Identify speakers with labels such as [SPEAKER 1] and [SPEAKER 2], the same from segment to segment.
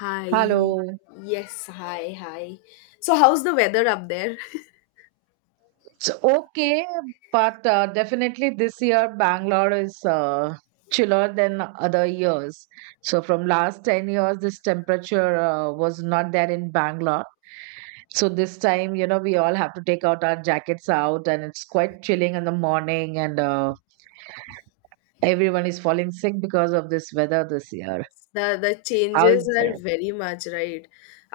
[SPEAKER 1] Hi.
[SPEAKER 2] Hello.
[SPEAKER 1] Yes, hi, hi. So how's the weather up there?
[SPEAKER 2] It's okay, but definitely this year Bangalore is chiller than other years. So from last 10 years, this temperature was not there in Bangalore. So this time, we all have to take out our jackets out, and it's quite chilling in the morning, and everyone is falling sick because of this weather this year.
[SPEAKER 1] The
[SPEAKER 2] How
[SPEAKER 1] changes
[SPEAKER 2] is
[SPEAKER 1] are
[SPEAKER 2] that?
[SPEAKER 1] very much, right?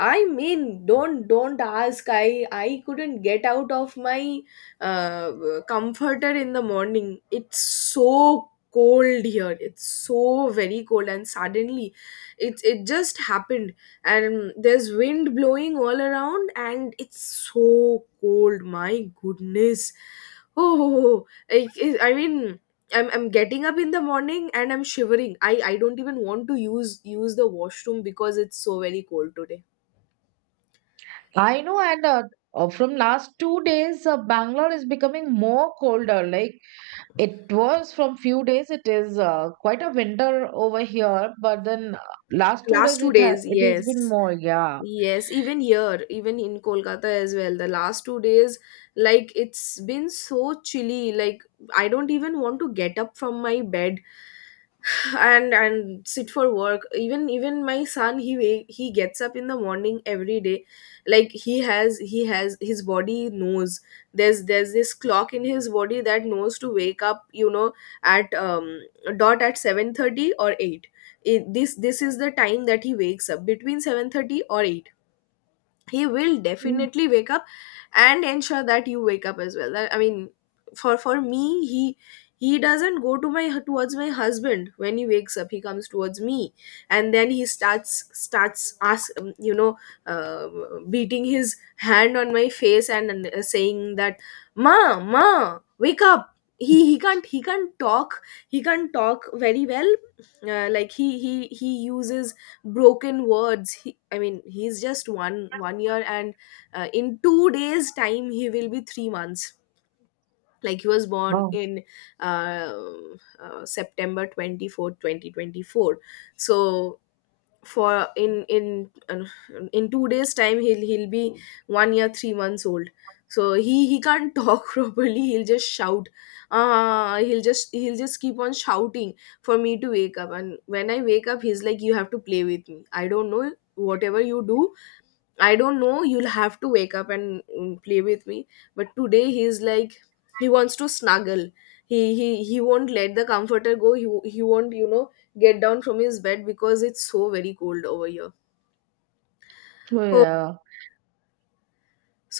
[SPEAKER 1] I mean, don't ask. I couldn't get out of my uh, comforter in the morning. It's so cold here. It's so very cold, and suddenly it just happened. And there's wind blowing all around, and it's so cold. My goodness. Oh, oh, oh. I, I mean, I'm getting up in the morning and I'm shivering. I don't even want to use the washroom because it's so very cold today.
[SPEAKER 2] I know, and from last 2 days, Bangalore is becoming more colder. Like it was from few days. It is quite a winter over here, but then last two
[SPEAKER 1] Last
[SPEAKER 2] days
[SPEAKER 1] two
[SPEAKER 2] it ha
[SPEAKER 1] days,
[SPEAKER 2] it has been
[SPEAKER 1] yes.
[SPEAKER 2] more. Yeah.
[SPEAKER 1] Yes, even here, even in Kolkata as well, the last 2 days, like, it's been so chilly. Like, I don't even want to get up from my bed and sit for work. Even my son, he gets up in the morning every day. Like, he has his body knows. There's this clock in his body that knows to wake up, at dot at 7:30 or 8. This is the time that he wakes up, between 7:30 or 8. He will
[SPEAKER 2] Mm.
[SPEAKER 1] definitely wake up and ensure that you wake up as well. I mean, for me, he doesn't go to my towards my husband. When he wakes up, he comes towards me, and then he starts starts ask uh, beating his hand on my face, and saying that, ma, ma, wake up. He can't. He can't talk. He can't talk very well. Like, he uses broken words. I mean, he's just one year, and in 2 days time he will be 3 months Like, he was born
[SPEAKER 2] Oh.
[SPEAKER 1] in uh, September 24th, twenty 24 2024. So, for in 2 days time he'll be 1 year 3 months old. So he can't talk properly. He'll just shout. He'll just keep on shouting for me to wake up. And when I wake up he's like, "You have to play with me. I don't know, whatever you do. I don't know, you'll have to wake up and play with me." But today he's like, he wants to snuggle. He won't let the comforter go. He won't, get down from his bed because it's so very cold over here.
[SPEAKER 2] So
[SPEAKER 1] Oh,
[SPEAKER 2] yeah.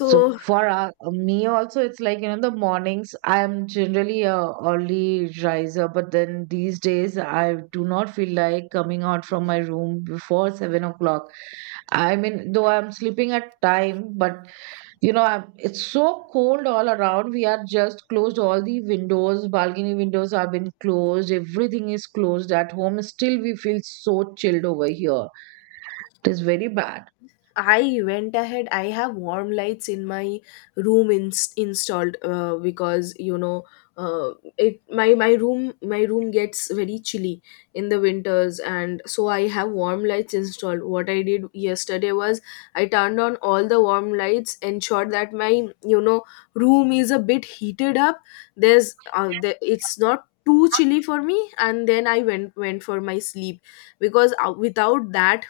[SPEAKER 2] So for me also, it's like, the mornings. I am generally a early riser, but then these days I do not feel like coming out from my room before 7 o'clock. I mean, though I'm sleeping at time, but it's so cold all around. We are just closed. All the windows, balcony windows have been closed. Everything is closed at home. Still, we feel so chilled over here. It is very bad.
[SPEAKER 1] I went ahead. I have warm lights in my room installed, because uh, it my room my room gets very chilly in the winters, and so I have warm lights installed. What I did yesterday was, I turned on all the warm lights, ensured that my you know room is a bit heated up. There's it's not too chilly for me, and then I went for my sleep, because without that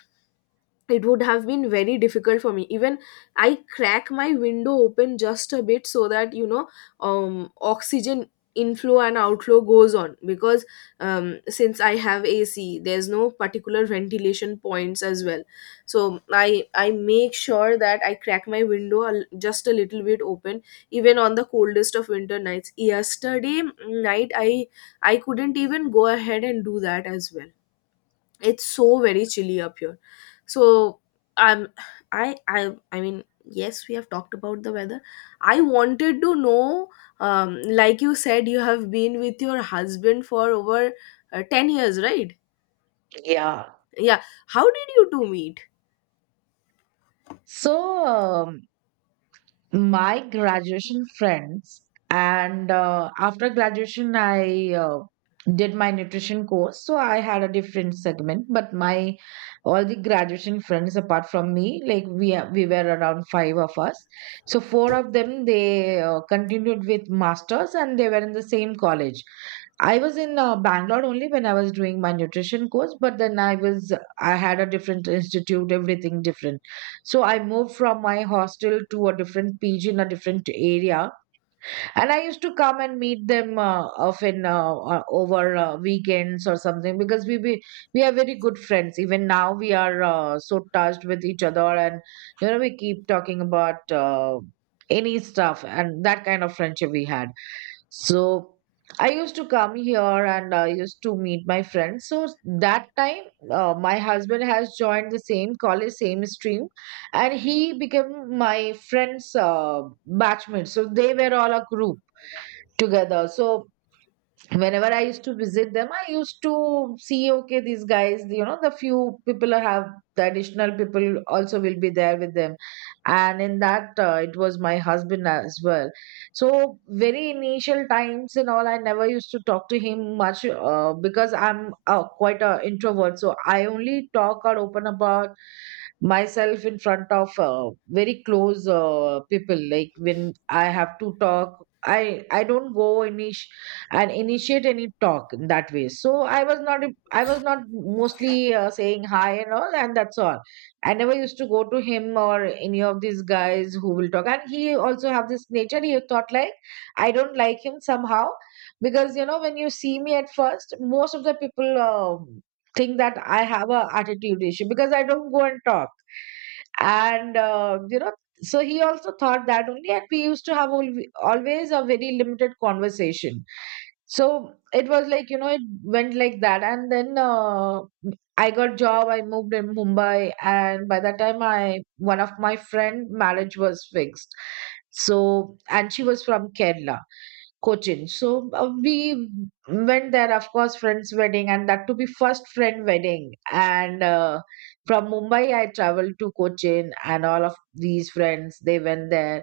[SPEAKER 1] it would have been very difficult for me. Even I crack my window open just a bit, so that oxygen inflow and outflow goes on. Because, since I have AC, there's no particular ventilation points as well. So I make sure that I crack my window just a little bit open, even on the coldest of winter nights. Yesterday night I couldn't even go ahead and do that as well. It's so very chilly up here. So, um I mean, yes, we have talked about the weather. I wanted to know, like you said, you have been with your husband for over 10 years, right?
[SPEAKER 2] Yeah.
[SPEAKER 1] Yeah. How did you two meet?
[SPEAKER 2] So, my graduation friends, and after graduation I did my nutrition course, so I had a different segment, but my all the graduation friends apart from me, like, we were around five of us. So four of them, they continued with masters and they were in the same college. I was in Bangalore only when I was doing my nutrition course, but then I had a different institute, everything different. So I moved from my hostel to a different PG in a different area, and I used to come and meet them often over weekends or something, because we are very good friends. Even now we are so touched with each other, and we keep talking about any stuff, and that kind of friendship we had. So I used to come here and I used to meet my friends. So that time, my husband has joined the same college, same stream, and he became my friend's batchmate. So they were all a group together. So whenever I used to visit them, I used to see, okay, these guys, the few people have, the additional people also will be there with them. And in that, it was my husband as well. So very initial times and all, I never used to talk to him much because I'm quite an introvert. So I only talk or open about myself in front of very close people, like when I have to talk, I don't go init- and initiate any talk in that way. So I was not mostly saying hi and all, and that's all. I never used to go to him or any of these guys who will talk, and he also have this nature. He thought like, I don't like him somehow, because when you see me at first, most of the people think that I have a attitude issue because I don't go and talk. And so he also thought that only, and we used to have always a very limited conversation. So it was like, it went like that, and then I got job. I moved in Mumbai, and by that time, I one of my friend marriage was fixed. So and she was from Kerala, Cochin. So we went there, of course, friend's wedding, and that to be first friend wedding. And from Mumbai, I traveled to Cochin, and all of these friends, they went there.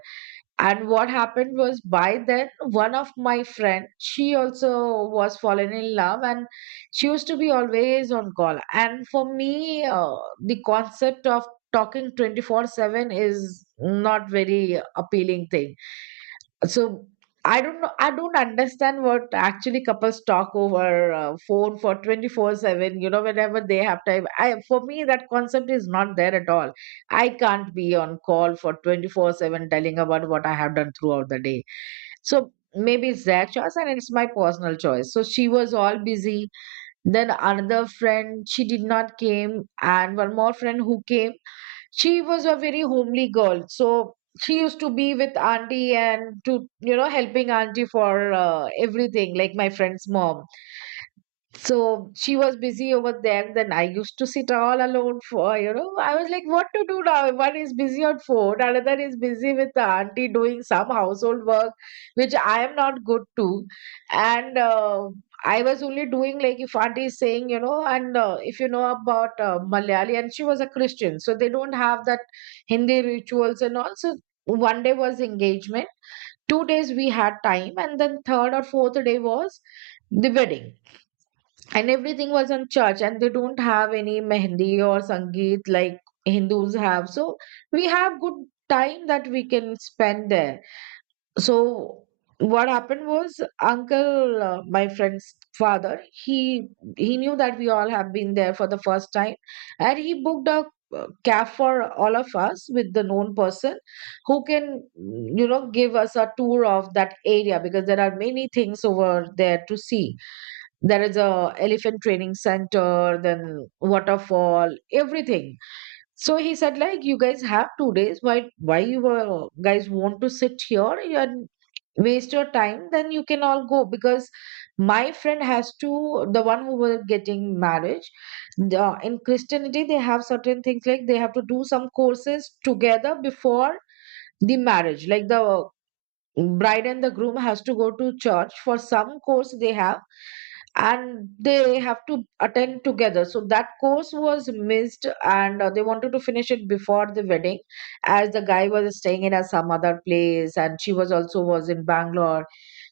[SPEAKER 2] And what happened was, by then, one of my friend, she also was fallen in love, and she used to be always on call. And for me, the concept of talking 24/7 is not very appealing thing, so I don't know. I don't understand what actually couples talk over phone for 24/7, whenever they have time. I For me, that concept is not there at all. I can't be on call for 24/7 telling about what I have done throughout the day. So maybe it's their choice and it's my personal choice. So she was all busy. Then another friend, she did not came, and one more friend who came, she was a very homely girl. So she used to be with auntie, and to, helping auntie for everything, like my friend's mom. So she was busy over there. Then I used to sit all alone for, I was like, what to do now? One is busy on phone, another is busy with the auntie doing some household work, which I am not good to. And I was only doing like, if auntie is saying, and if you know about Malayali, and she was a Christian, so they don't have that Hindi rituals and all. So one day was engagement, 2 days we had time, and then third or fourth day was the wedding, and everything was on church, and they don't have any mehndi or sangeet like Hindus have. So we have good time that we can spend there. So what happened was uncle, my friend's father, he knew that we all have been there for the first time, and he booked a cab for all of us with the known person who can, give us a tour of that area, because there are many things over there to see. There is a elephant training center, then waterfall, everything. So he said like, you guys have 2 days, why you guys want to sit here and waste your time? Then you can all go, because my friend has to, the one who was getting marriage, the, in Christianity they have certain things, like they have to do some courses together before the marriage, like the bride and the groom has to go to church for some course they have, and they have to attend together. So that course was missed, and they wanted to finish it before the wedding, as the guy was staying in some other place, and she was also was in Bangalore.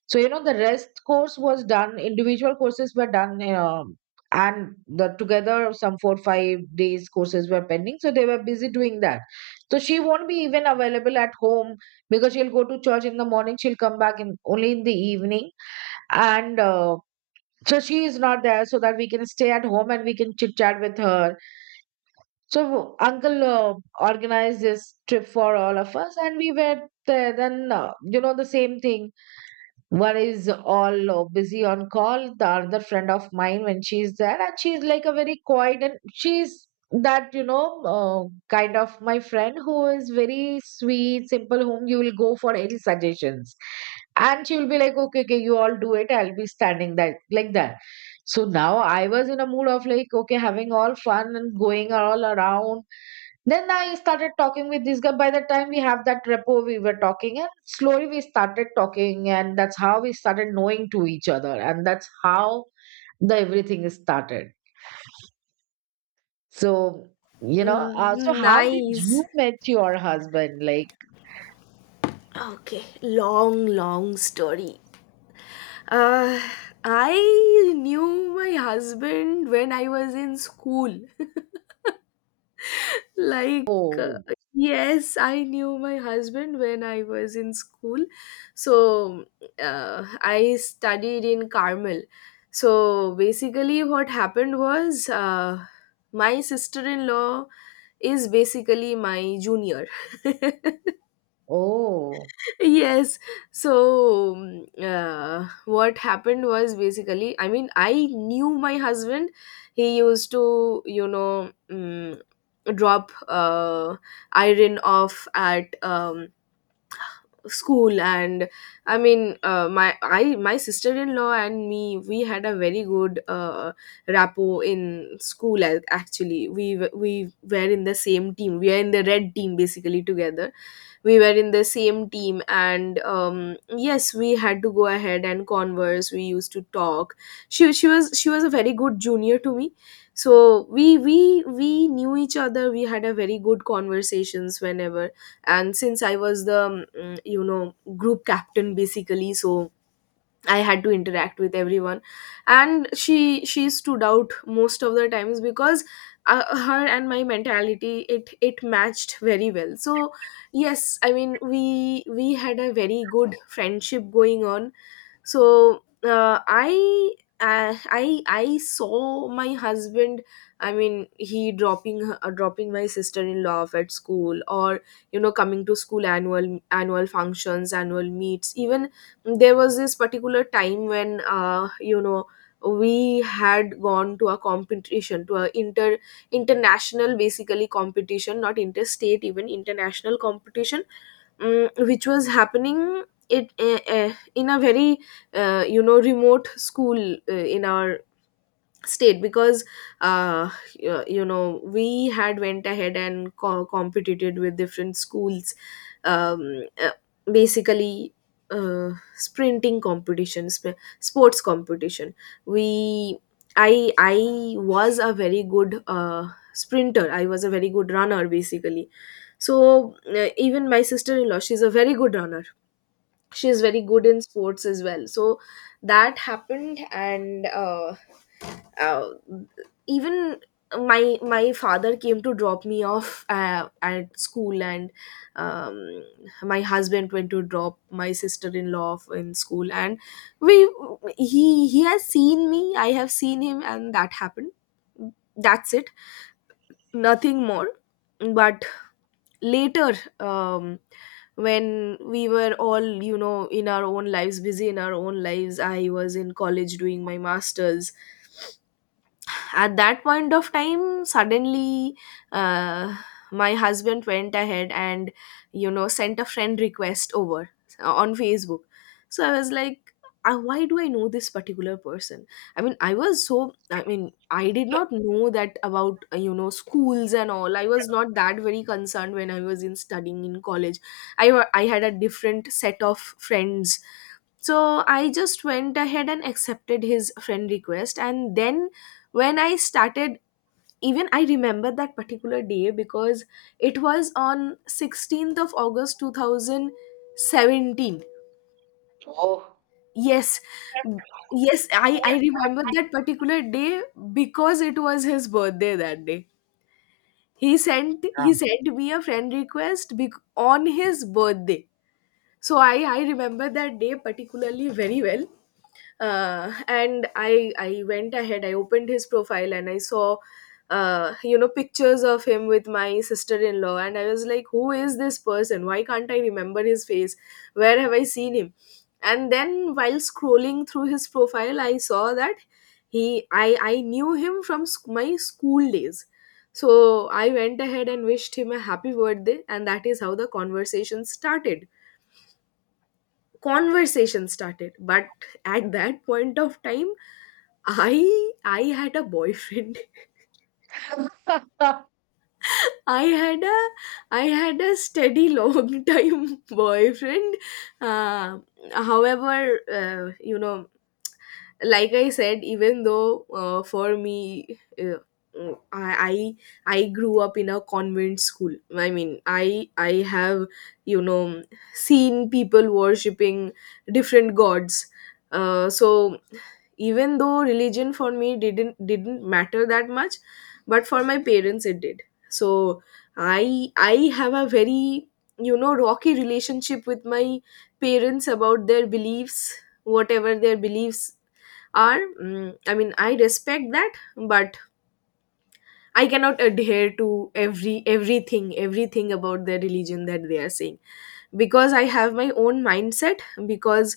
[SPEAKER 2] So the rest course was done, individual courses were done, and the together some 4 or 5 days courses were pending, so they were busy doing that. So she won't be even available at home, because she'll go to church in the morning, she'll come back in only in the evening. And so she is not there, so that we can stay at home and we can chit chat with her. So uncle organized this trip for all of us, and we were there. Then, the same thing. One is all busy on call, the other friend of mine, when she's there, and she's like a very quiet, and she's that, kind of my friend who is very sweet, simple, whom you will go for any suggestions, and she will be like, okay, okay, you all do it, I'll be standing that like that. So now I was in a mood of like, okay, having all fun and going all around. Then I started talking with this guy. By the time we have that repo, we were talking, and slowly we started talking, and that's how we started knowing to each other, and that's how the everything is started. So, so
[SPEAKER 1] Mm,
[SPEAKER 2] how did you
[SPEAKER 1] nice.
[SPEAKER 2] met your husband? Like,
[SPEAKER 1] Okay, long, long story. uh I knew my husband when I was in school, like,
[SPEAKER 2] oh,
[SPEAKER 1] yes, I knew my husband when I was in school. So, I studied in Carmel. So basically what happened was, my sister-in-law is basically my junior.
[SPEAKER 2] oh,
[SPEAKER 1] Yes. So what happened was basically, I mean, I knew my husband. He used to, drop, iron off at, school. And I mean, my sister-in-law and me, we had a very good rapport in school. Actually, we were in the same team. We are in the red team, basically, together. We were in the same team, and yes, we had to go ahead and converse. We used to talk. She was a very good junior to me. So we knew each other. We had a very good conversations, whenever. And since I was the group captain basically, so I had to interact with everyone, and she stood out most of the times, because her and my mentality, it matched very well. So yes, I mean, we had a very good friendship going on. So, I saw my husband. I mean, he dropping my sister in law off at school, or coming to school, annual functions, annual meets. Even there was this particular time when, we had gone to a competition, to a international basically competition, not interstate, even international competition, which was happening, it in a very, remote school, in our state, because uh, we had went ahead and competed with different schools. um, uh, Basically, sprinting competition, sports competition. We I was a very good, sprinter. I was a very good runner, basically. So, even my sister-in-law, she's a very good runner. She is very good in sports as well. So that happened. And uh, even my father came to drop me off, at school, and um, my husband went to drop my sister-in-law off in school. And we he has seen me, I have seen him, and that happened. That's it. Nothing more. But later, um, when we were all in our own lives, busy in our own lives, I was in college doing my masters. At that point of time, suddenly, uh, my husband went ahead and sent a friend request over, on Facebook. So I was like, "Ah, why do I know this particular person?" I mean, I was so, I mean, I did not know that about, schools and all. I was not that very concerned when I was in studying in college. I had a different set of friends. So I just went ahead and accepted his friend request. And then when I started, even I remember that particular day, because it was on 16th of August 2017.
[SPEAKER 2] oh.
[SPEAKER 1] Yes, yes, I remember that particular day, because it was his birthday that day. he sent
[SPEAKER 2] Yeah.
[SPEAKER 1] he sent me a friend request, on his birthday. So I remember that day particularly very well. And I went ahead, I opened his profile, and I saw pictures of him with my sister-in-law. And I was like, "Who is this person? Why can't I remember his face? Where have I seen him?" And then while scrolling through his profile I saw that, he I knew him from my school days. So I went ahead and wished him a happy birthday, and that is how the conversation started conversation started. But at that point of time, i I had a boyfriend. i had a I had a steady, long time boyfriend. uh, However, uh, you know like I said, even though, for me, uh, I, I I grew up in a convent school. I mean, I have you know seen people worshipping different gods. So even though religion for me didn't matter that much, but for my parents it did. So I have a very rocky relationship with my parents about their beliefs. Whatever their beliefs are, I mean, I respect that. But I cannot adhere to everything about their religion that they are saying, because I have my own mindset. Because,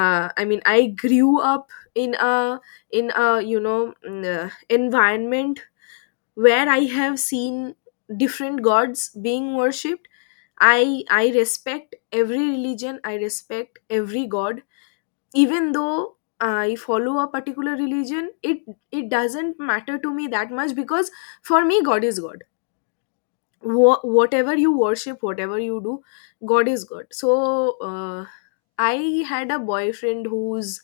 [SPEAKER 1] I mean, I grew up in a in a environment where I have seen different gods being worshipped. I respect every religion, I respect every god. Even though I follow a particular religion, it doesn't matter to me that much, because for me God is God. Whatever you worship, whatever you do, God is God. So, uh, I had a boyfriend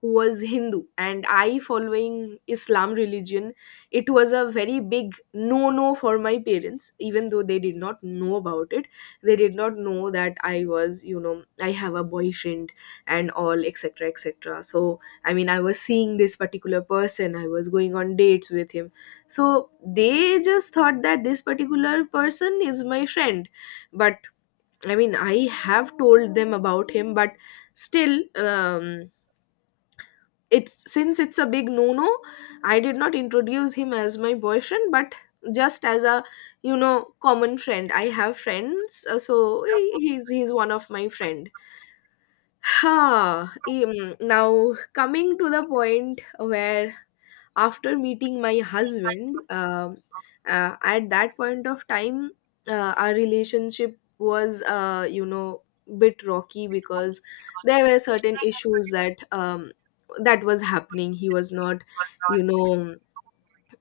[SPEAKER 1] who was Hindu, and I following Islam religion. It was a very big no no for my parents, even though they did not know about it. They did not know that I was, I have a boyfriend and all, etc., etc. So I mean, I was seeing this particular person, I was going on dates with him. So they just thought that this particular person is my friend. But I have told them about him, but still, um, it's since it's a big no-no. I did not introduce him as my boyfriend, but just as a common friend. I have friends, so he's one of my friend. Ha! Now coming to the point where after meeting my husband, at that point of time our relationship was, bit rocky because there were certain issues that, that was happening. He was not, you know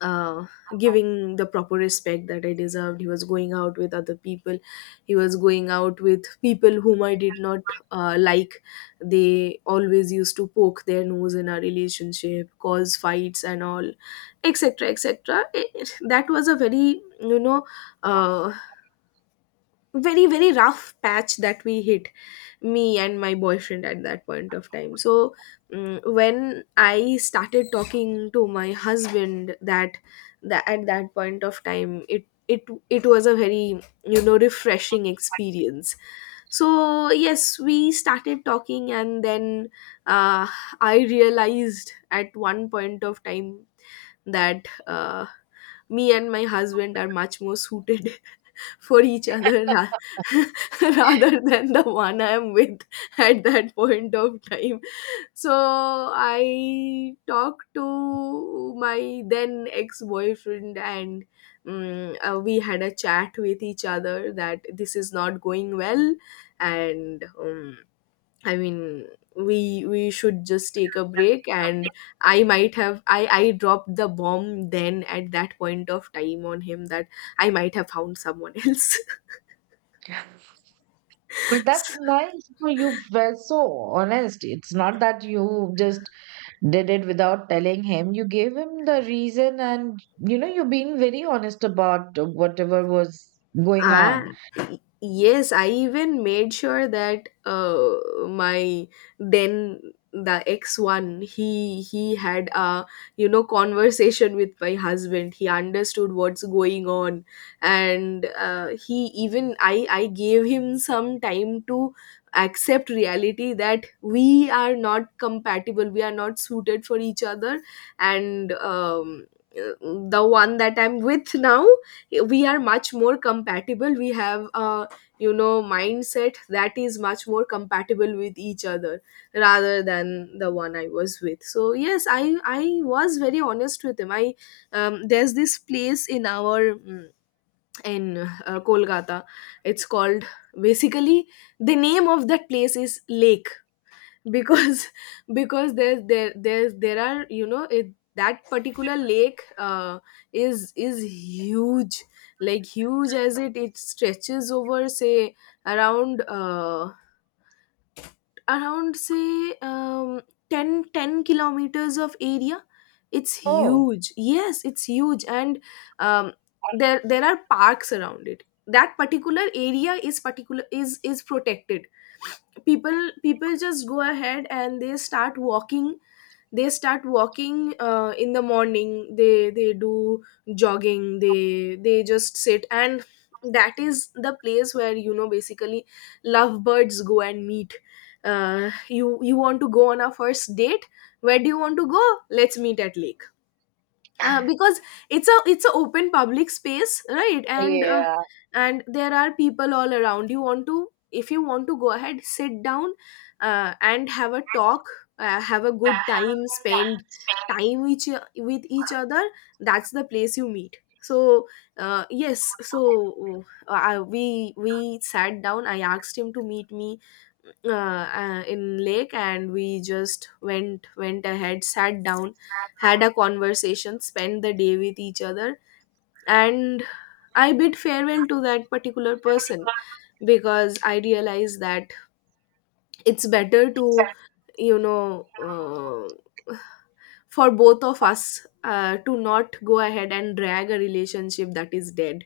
[SPEAKER 1] uh, giving the proper respect that I deserved. He was going out with other people. He was going out with people whom I did not, like. They always used to poke their nose in our relationship, cause fights and all, etc. etc. That was a very, uh, very rough patch that we hit, me and my boyfriend at that point of time. So, when I started talking to my husband, that at that point of time, it was a very, refreshing experience. So yes, we started talking, and then, uh, I realized at one point of time that, me and my husband are much more suited for each other rather than the one I am with at that point of time. So I talked to my then ex boyfriend, and we had a chat with each other that this is not going well, and, I mean, we should just take a break. And I might have I dropped the bomb then at that point of time on him that I might have found someone else.
[SPEAKER 2] But that's nice. You were so honest. It's not that you just did it without telling him. You gave him the reason, and, you're being very honest about whatever was going
[SPEAKER 1] I.
[SPEAKER 2] on.
[SPEAKER 1] Yes, I even made sure that, my then the ex one, he had a, conversation with my husband. He understood what's going on, and, he even, I gave him some time to accept reality that we are not compatible. We are not suited for each other, and. The one that I'm with now, we are much more compatible. We have a, mindset that is much more compatible with each other rather than the one I was with. So yes, I was very honest with him. I There's this place in our, mm, in Kolkata. It's called, basically the name of that place is Lake, because because there there are, it, that particular lake, is huge. Like huge, as it stretches over say around, around say 10 ten kilometers of area. It's
[SPEAKER 2] Oh,
[SPEAKER 1] huge, yes, it's huge. And, um, there are parks around it. That particular area is particular, is protected. People just go ahead and they start walking. They start walking, in the morning, they do jogging, they just sit. And that is the place where, basically, lovebirds go and meet. You, you want to go on our first date. Where do you want to go? Let's meet at Lake. Because it's a open public space, right? And,
[SPEAKER 2] yeah,
[SPEAKER 1] and there are people all around. You want to, if you want to go ahead, sit down, and have a talk, have a good time, spend time each, with each other. That's the place you meet. So, we sat down, I asked him to meet me, uh, in Lake. And we just went ahead, sat down, had a conversation, spent the day with each other. And I bid farewell to that particular person because I realized that it's better to, you know, uh, for both of us, to not go ahead and drag a relationship that is dead.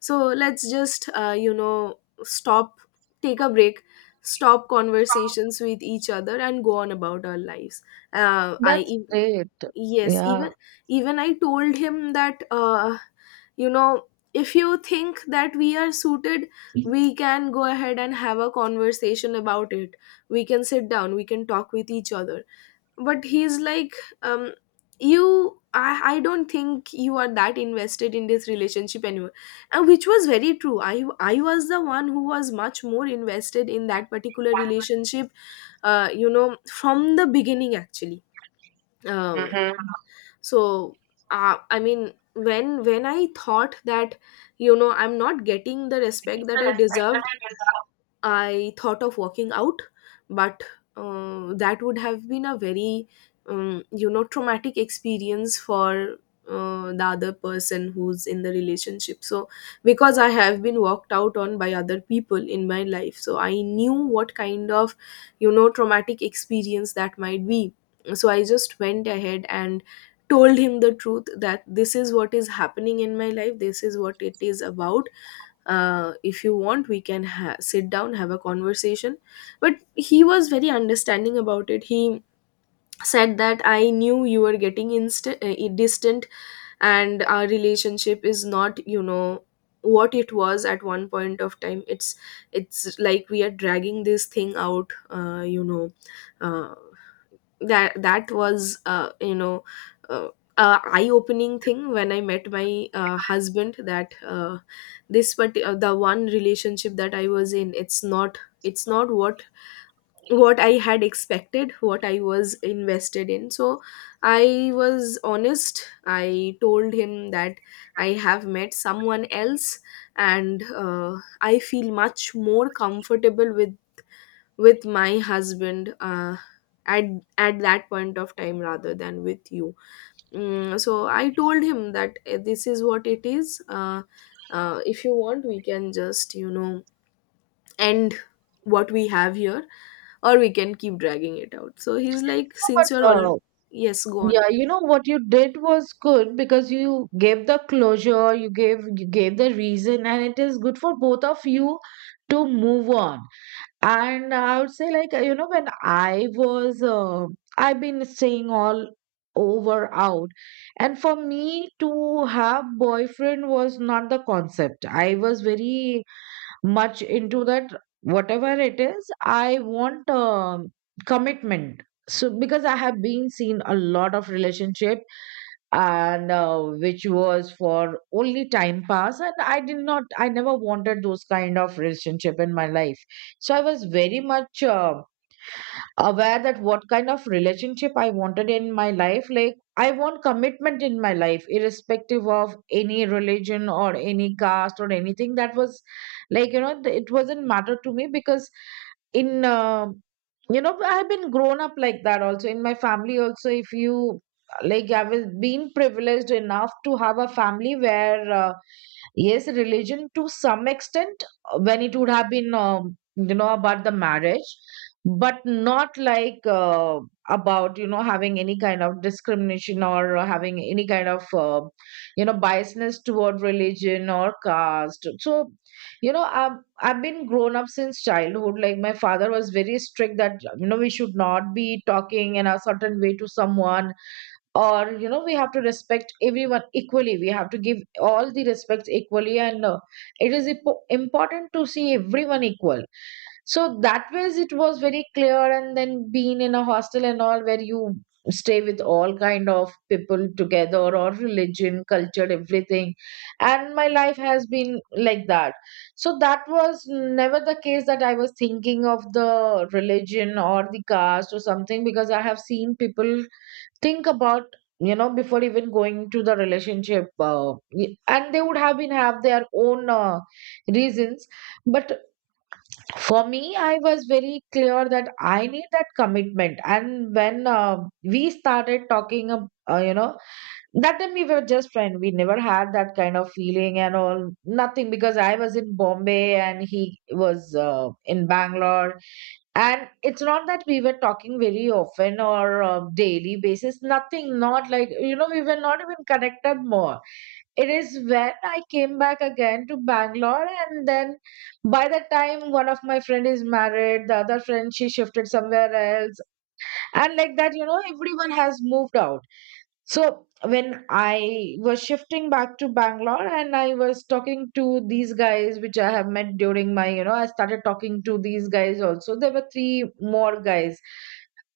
[SPEAKER 1] So let's just, stop, take a break, stop conversations with each other, and go on about our lives.
[SPEAKER 2] that's
[SPEAKER 1] I.
[SPEAKER 2] great.
[SPEAKER 1] Yes,
[SPEAKER 2] Yeah.
[SPEAKER 1] even, even I told him that, you know if you think that we are suited, we can go ahead and have a conversation about it. We can sit down, we can talk with each other. But he's like, um you, I don't think you are that invested in this relationship anymore. And which was very true, I was the one who was much more invested in that particular relationship, from the beginning actually. Um
[SPEAKER 2] Mm-hmm.
[SPEAKER 1] so when I thought that, I'm not getting the respect that I deserve, I thought of walking out. But, that would have been a very, traumatic experience for, the other person who's in the relationship. So, because I have been walked out on by other people in my life, so I knew what kind of, traumatic experience that might be. So, I just went ahead and told him the truth that this is what is happening in my life, this is what it is about. If you want, we can sit down, have a conversation. But he was very understanding about it. He said that I knew you were getting distant, and our relationship is not, what it was at one point of time. It's like we are dragging this thing out, uh, that that was, uh, a eye-opening thing when I met my, husband. That, this, but, the one relationship that I was in, it's not, it's not what, what I had expected, what I was invested in. So I was honest, I told him that I have met someone else. And, I feel much more comfortable with my husband, at at that point of time rather than with you. Mm, so I told him that, this is what it is. If you want, we can just, end what we have here, or we can keep dragging it out. So he's like, since
[SPEAKER 2] But
[SPEAKER 1] you're all, yes, go on.
[SPEAKER 2] yeah, you know what you did was good, because you gave the closure, you gave the reason, and it is good for both of you to move on. And I would say, like, when I've been staying all over out. And for me to have boyfriend was not the concept. I was very much into that. Whatever it is, I want commitment. So, because I have been seen a lot of relationship, and no, which was for only time pass, and I did not I never wanted those kind of relationship in my life. So I was very much aware that what kind of relationship I wanted in my life. Like, I want commitment in my life, irrespective of any religion or any caste or anything. That was like, you know, it wasn't matter to me because in, uh, you know, I've been grown up like that also. In my family, also, if you like, I was being privileged enough to have a family where, yes, religion to some extent, when it would have been, you know, about the marriage but not like about you know having any kind of discrimination or having any kind of you know biasness toward religion or caste. So you know I've been grown up since childhood. Like, my father was very strict that you know we should not be talking in a certain way to someone or you know we have to respect everyone equally, we have to give all the respect equally, and it is important to see everyone equal. So that ways it was very clear, and then being in a hostel and all where you stay with all kind of people together, or religion, culture, everything, and my life has been like that. So that was never the case that I was thinking of the religion or the caste or something, because I have seen people think about, you know, before even going to the relationship, and they would have been have their own reasons. But for me, I was very clear that I need that commitment. And when we started talking you know, that time we were just friends, we never had that kind of feeling and all, nothing, because I was in Bombay and he was in Bangalore. And it's not that we were talking very often or daily basis, nothing, not like you know we were not even connected more. It is when I came back again to Bangalore, and then by the time one of my friend is married, the other friend she shifted somewhere else, and like that, you know, everyone has moved out. So when I was shifting back to Bangalore and I was talking to these guys, which I have met during my, you know, I started talking to these guys also. There were three more guys.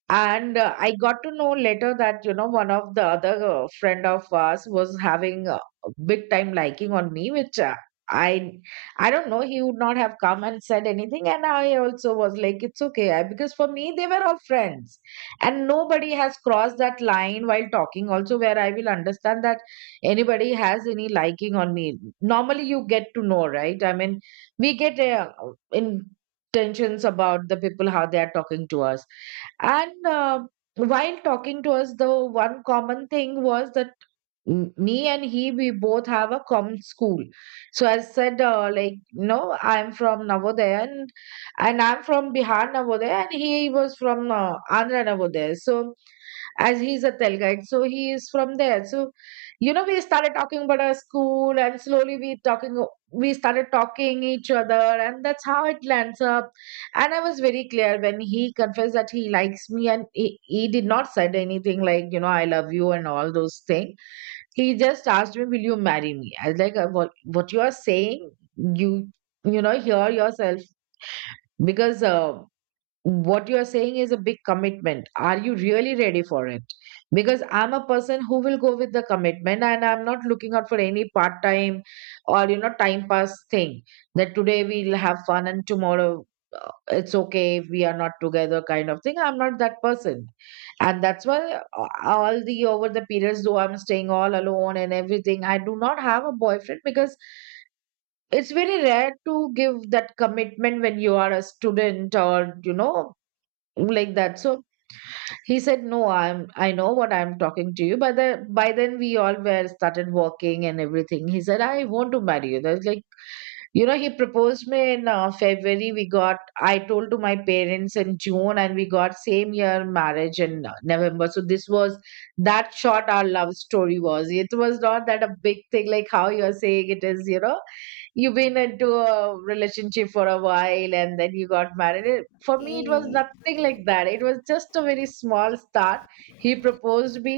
[SPEAKER 2] And I got to know later that, you know, one of the other friend of us was having a big time liking on me, which I I don't know, he would not have come and said anything. And I also was like, it's okay. I, because for me, they were all friends and nobody has crossed that line while talking also where I will understand that anybody has any liking on me. Normally you get to know, right? I mean, we get intentions about the people how they are talking to us. And while talking to us, the one common thing was that me and he, we both have a common school. So I said like, no, I'm from Navodaya, and I'm from Bihar Navodaya, and he was from Andhra Navodaya. So as he's a Telgite, so he is from there. So you know we started talking about our school, and slowly we talking we started talking each other, and that's how it lands up. And I was very clear when he confessed that he likes me, and he did not said anything like you know I love you and all those things. He just asked me, "Will you marry me?" I was like, "What? What you are saying? You, you know, hear yourself because what you are saying is a big commitment. Are you really ready for it? Because I'm a person who will go with the commitment and I'm not looking out for any part time or, you know, time pass thing, that today we'll have fun and tomorrow it's okay if we are not together kind of thing. I'm not that person. And that's why all the over the periods, though I'm staying all alone and everything, I do not have a boyfriend because it's very rare to give that commitment when you are a student or you know, like that. So he said, no, I'm, I know what I'm talking to you, but the, by then we all were started walking and everything. He said, I want to marry you. That's like, you know, he proposed me in February. We got, I told to my parents in June, and we got same year marriage in November. So this was that short our love story was. It was not that a big thing like how you're saying it is. You know, you've been into a relationship for a while and then you got married. It- For me, it was nothing like that. It was just a very small start. He proposed me.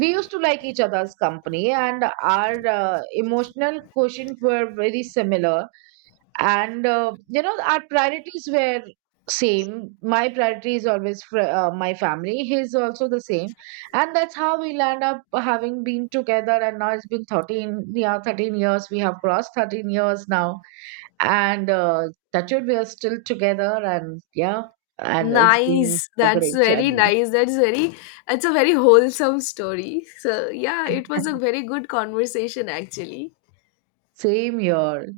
[SPEAKER 2] We used to like each other's company, and our emotional quotient were very similar, and you know our priorities were same. My priority is always for my family, his also the same. And that's how we land up having been together. And now it's been 13, yeah, 13 years, we have crossed 13 years now. And that we are still together, and yeah, and it's been
[SPEAKER 1] Nice,
[SPEAKER 2] a
[SPEAKER 1] that's
[SPEAKER 2] great
[SPEAKER 1] very
[SPEAKER 2] journey.
[SPEAKER 1] nice, that's very, it's a very wholesome story. So yeah, it was a very good conversation actually.
[SPEAKER 2] Same here.